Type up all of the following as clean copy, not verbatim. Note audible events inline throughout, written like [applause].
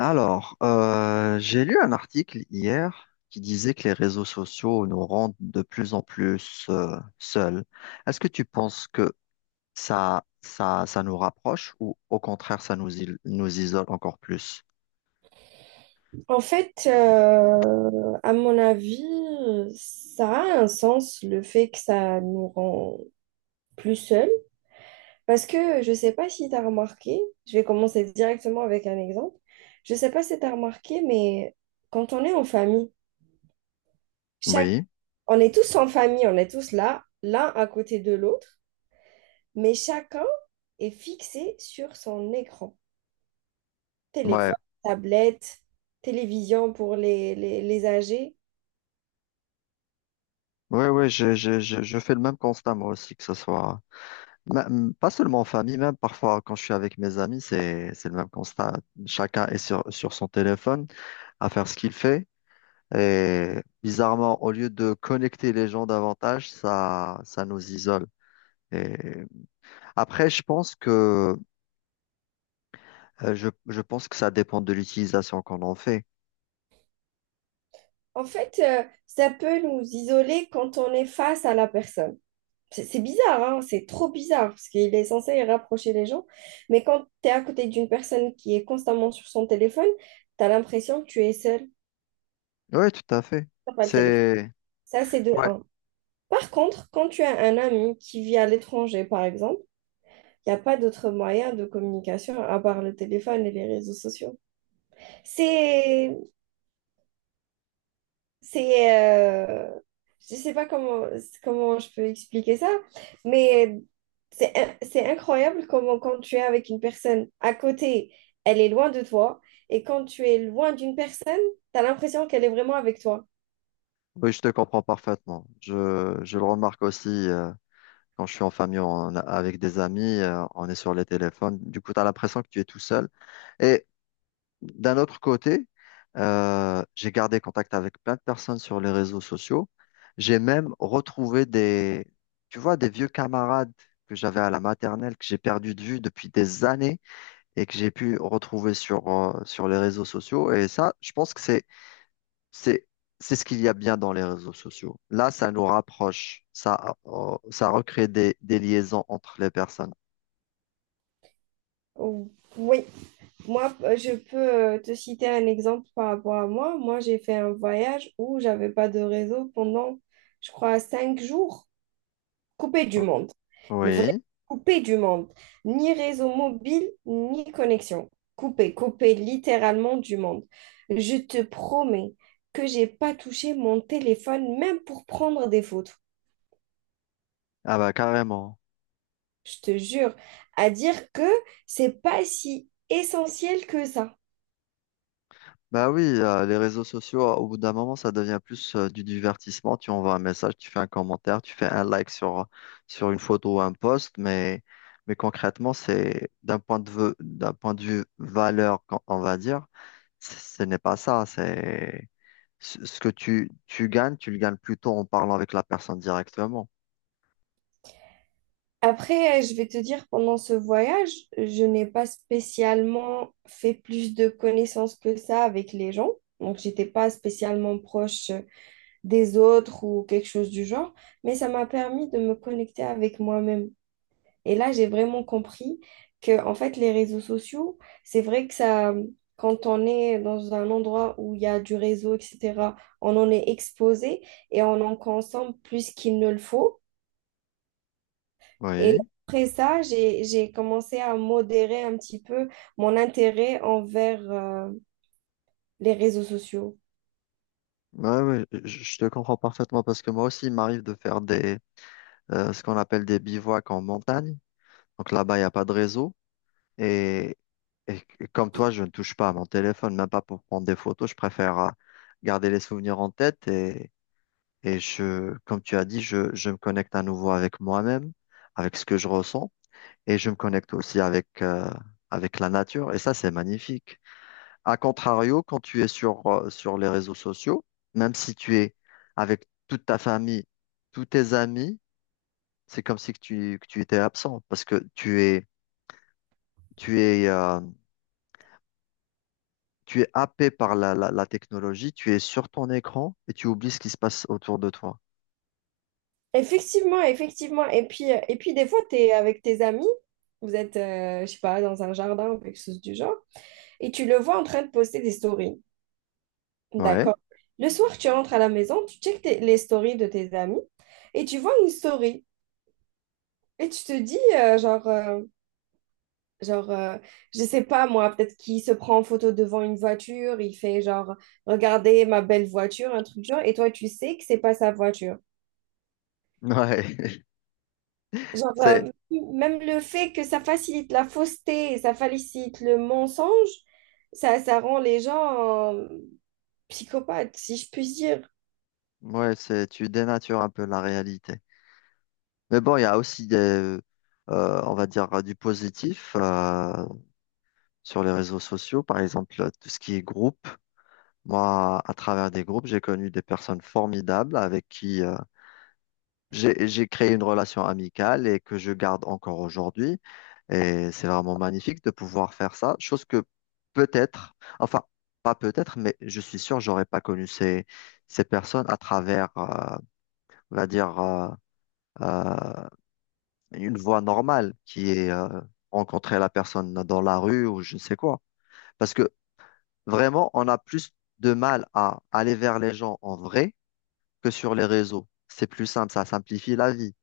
Alors, j'ai lu un article hier qui disait que les réseaux sociaux nous rendent de plus en plus seuls. Est-ce que tu penses que ça nous rapproche ou au contraire, ça nous, nous isole encore plus? À mon avis, ça a un sens le fait que ça nous rend plus seuls. Parce que je ne sais pas si tu as remarqué, je vais commencer directement avec un exemple. Je ne sais pas si tu as remarqué, mais quand on est en famille, chaque... Oui, on est tous en famille, on est tous là, l'un à côté de l'autre, mais chacun est fixé sur son écran. ouais, Téléphone, tablette, télévision pour les âgés. ouais, ouais, je fais le même constat moi aussi, que ce soit pas seulement en famille, même parfois quand je suis avec mes amis, c'est le même constat. Chacun est sur son téléphone à faire ce qu'il fait. Et bizarrement, au lieu de connecter les gens davantage, ça nous isole. Et après, je pense que ça dépend de l'utilisation qu'on en fait. Ça peut nous isoler quand on est face à la personne. C'est bizarre, hein, c'est trop bizarre, parce qu'il est censé rapprocher les gens. Mais quand tu es à côté d'une personne qui est constamment sur son téléphone, tu as l'impression que tu es seul, Oui, tout à fait. t'as pas le téléphone. C'est, Ça, c'est de ouais, un. Par contre, quand tu as un ami qui vit à l'étranger, par exemple, il n'y a pas d'autre moyen de communication à part le téléphone et les réseaux sociaux. C'est C'est, euh, je sais pas comment je peux expliquer ça, mais c'est incroyable comment quand tu es avec une personne à côté, elle est loin de toi, et quand tu es loin d'une personne, tu as l'impression qu'elle est vraiment avec toi. oui, je te comprends parfaitement. Je le remarque aussi, quand je suis en famille, avec des amis, on est sur les téléphones. Du coup, tu as l'impression que tu es tout seul. Et D'un autre côté, j'ai gardé contact avec plein de personnes sur les réseaux sociaux. J'ai même retrouvé tu vois, des vieux camarades que j'avais à la maternelle, que j'ai perdu de vue depuis des années et que j'ai pu retrouver sur les réseaux sociaux. Et ça, je pense que c'est, c'est ce qu'il y a bien dans les réseaux sociaux. Là, ça nous rapproche. Ça, ça recrée des liaisons entre les personnes. Ou- Oui, moi, je peux te citer un exemple par rapport à moi. Moi, j'ai fait un voyage où j'avais pas de réseau pendant, je crois, 5 jours. Coupé du monde. Mais vraiment Oui. coupé du monde. Ni réseau mobile, ni connexion. Coupé littéralement du monde. Je te promets que j'ai pas touché mon téléphone même pour prendre des photos. Ah bah, carrément. Je te jure, à dire que c'est pas si essentiel que ça. Bah oui, les réseaux sociaux, au bout d'un moment, ça devient plus du divertissement. Tu envoies un message, tu fais un commentaire, tu fais un like sur une photo ou un post, mais concrètement, c'est d'un point de vue valeur, on va dire, ce n'est pas ça. C'est ce que tu gagnes, tu le gagnes plutôt en parlant avec la personne directement. Après, je vais te dire, pendant ce voyage, je n'ai pas spécialement fait plus de connaissances que ça avec les gens. Donc, j'étais pas spécialement proche des autres ou quelque chose du genre, mais ça m'a permis de me connecter avec moi-même. Et là, j'ai vraiment compris que, en fait, les réseaux sociaux, c'est vrai que ça, quand on est dans un endroit où il y a du réseau, etc., on en est exposé et on en consomme plus qu'il ne le faut. Et Oui, après ça, j'ai commencé à modérer un petit peu mon intérêt envers les réseaux sociaux. ouais, ouais, je te comprends parfaitement parce que moi aussi, il m'arrive de faire ce qu'on appelle des bivouacs en montagne. Donc là-bas, il n'y a pas de réseau. Et, et Comme toi, je ne touche pas à mon téléphone, même pas pour prendre des photos. Je préfère garder les souvenirs en tête et comme tu as dit, je me connecte à nouveau avec moi-même, avec ce que je ressens et je me connecte aussi avec la nature. Et ça, c'est magnifique. A contrario, quand tu es sur les réseaux sociaux, même si tu es avec toute ta famille, tous tes amis, c'est comme si que tu étais absent parce que tu es, euh, tu es happé par la technologie, tu es sur ton écran et tu oublies ce qui se passe autour de toi. Effectivement, effectivement. Et puis des fois, tu es avec tes amis, vous êtes, je sais pas, dans un jardin ou quelque chose du genre, et tu le vois en train de poster des stories. Ouais, D'accord. Le soir, tu rentres à la maison, les stories de tes amis, et tu vois une story. Et tu te dis, genre, Genre, Je sais pas moi, peut-être qu'il se prend en photo devant une voiture, il fait genre, regardez ma belle voiture, un truc du genre, et toi tu sais que c'est pas sa voiture. ouais, [laughs] Genre, c'est, euh, Même le fait que ça facilite la fausseté, ça facilite le mensonge, ça rend les gens psychopathes, si je puis dire. ouais, c'est, tu dénatures un peu la réalité. Mais bon, il y a aussi on va dire, du positif sur les réseaux sociaux, par exemple, tout ce qui est groupe. Moi, à travers des groupes, j'ai connu des personnes formidables avec qui j'ai créé une relation amicale et que je garde encore aujourd'hui. Et c'est vraiment magnifique de pouvoir faire ça, chose que peut-être, enfin, pas peut-être, mais je suis sûr, j'aurais pas connu ces personnes on va dire, euh, une voie normale qui est rencontrer la personne dans la rue ou je ne sais quoi. Parce que vraiment, on a plus de mal à aller vers les gens en vrai que sur les réseaux. C'est plus simple, ça simplifie la vie.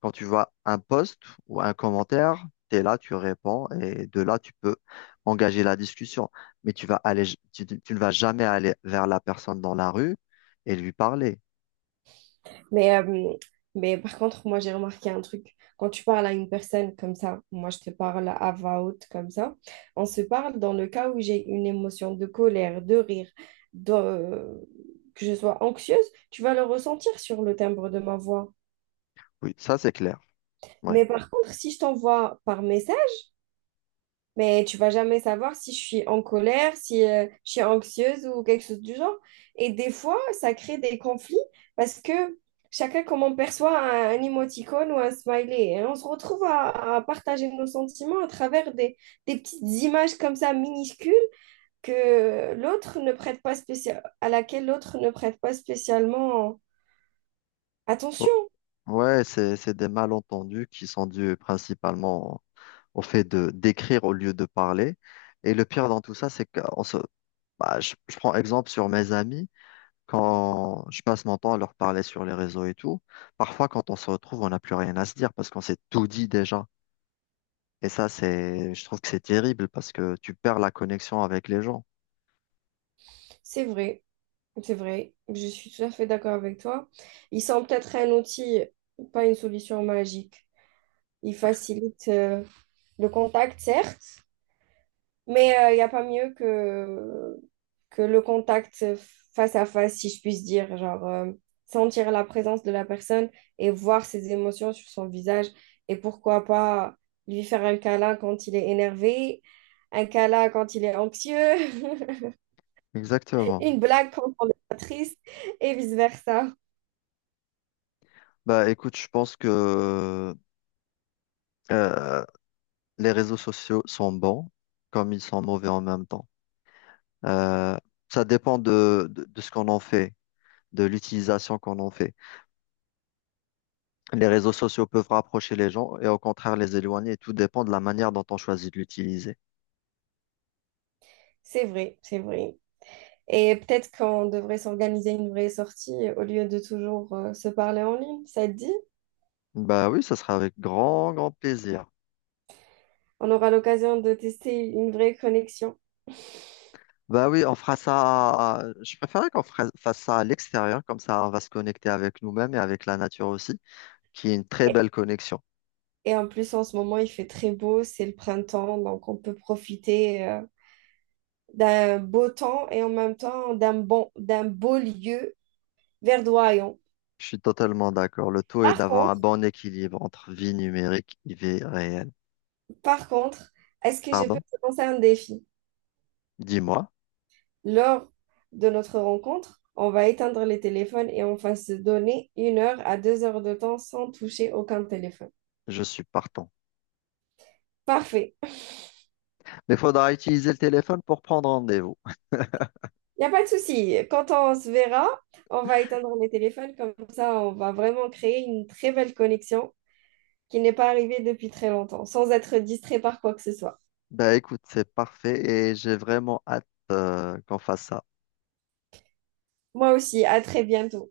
Quand tu vois un post ou un commentaire, tu es là, tu réponds et de là, tu peux engager la discussion. Mais tu ne vas jamais aller vers la personne dans la rue et lui parler. Mais, euh, mais par contre, moi, j'ai remarqué un truc. Quand tu parles à une personne comme ça, moi, je te parle à voix haute comme ça, on se parle dans le cas où j'ai une émotion de colère, de rire, de, que je sois anxieuse, tu vas le ressentir sur le timbre de ma voix. Oui, ça, c'est clair. Ouais. Mais par contre, si je t'envoie par message, mais tu vas jamais savoir si je suis en colère, si je suis anxieuse ou quelque chose du genre. Et des fois, ça crée des conflits parce que chacun, comment on perçoit un émoticône ou un smiley, et on se retrouve à partager nos sentiments à travers des petites images comme ça minuscules que l'autre ne prête pas spécial, à laquelle l'autre ne prête pas spécialement Oh, attention. ouais, c'est des malentendus qui sont dus principalement au fait de d'écrire au lieu de parler. Et le pire dans tout ça, c'est que je prends exemple sur mes amis. Quand je passe mon temps à leur parler sur les réseaux et tout, parfois quand on se retrouve, on n'a plus rien à se dire parce qu'on s'est tout dit déjà. Et ça, c'est, je trouve que c'est terrible parce que tu perds la connexion avec les gens. C'est vrai, c'est vrai. Je suis tout à fait d'accord avec toi. Ils sont peut-être un outil, pas une solution magique. Il facilite le contact, certes, mais il n'y a pas mieux que le contact face à face, si je puisse dire. Sentir la présence de la personne et voir ses émotions sur son visage. Et pourquoi pas lui faire un câlin quand il est énervé, un câlin quand il est anxieux, [laughs] Exactement. une blague quand on est triste et vice-versa. Bah écoute, je pense que euh, les réseaux sociaux sont bons comme ils sont mauvais en même temps. Euh, ça dépend de ce qu'on en fait, de l'utilisation qu'on en fait. Les réseaux sociaux peuvent rapprocher les gens et au contraire les éloigner. Tout dépend de la manière dont on choisit de l'utiliser. C'est vrai, c'est vrai. Et peut-être qu'on devrait s'organiser une vraie sortie au lieu de toujours se parler en ligne. Ça te dit? Bah oui, ça sera avec grand, grand plaisir. On aura l'occasion de tester une vraie connexion. Bah oui, on fera ça. Je préférerais qu'on fasse ça à l'extérieur, comme ça on va se connecter avec nous-mêmes et avec la nature aussi, qui est une très Et belle connexion. et en plus, en ce moment, il fait très beau, c'est le printemps, donc on peut profiter d'un beau temps et en même temps d'un beau lieu verdoyant. Je suis totalement d'accord. Le tout est Par d'avoir un contre, bon équilibre entre vie numérique et vie réelle. par contre, est-ce que je peux Pardon? te lancer un défi? Dis-moi, Lors de notre rencontre, on va éteindre les téléphones et on va se donner 1 heure à 2 heures de temps sans toucher aucun téléphone. je suis partant. Parfait. Mais faudra utiliser le téléphone pour prendre rendez-vous. Il n'y a pas de souci. Quand on se verra, on va éteindre les téléphones. Comme ça, on va vraiment créer une très belle connexion qui n'est pas arrivée depuis très longtemps, sans être distrait par quoi que ce soit. Bah écoute, c'est parfait et j'ai vraiment hâte, qu'on fasse ça. Moi aussi, à très bientôt.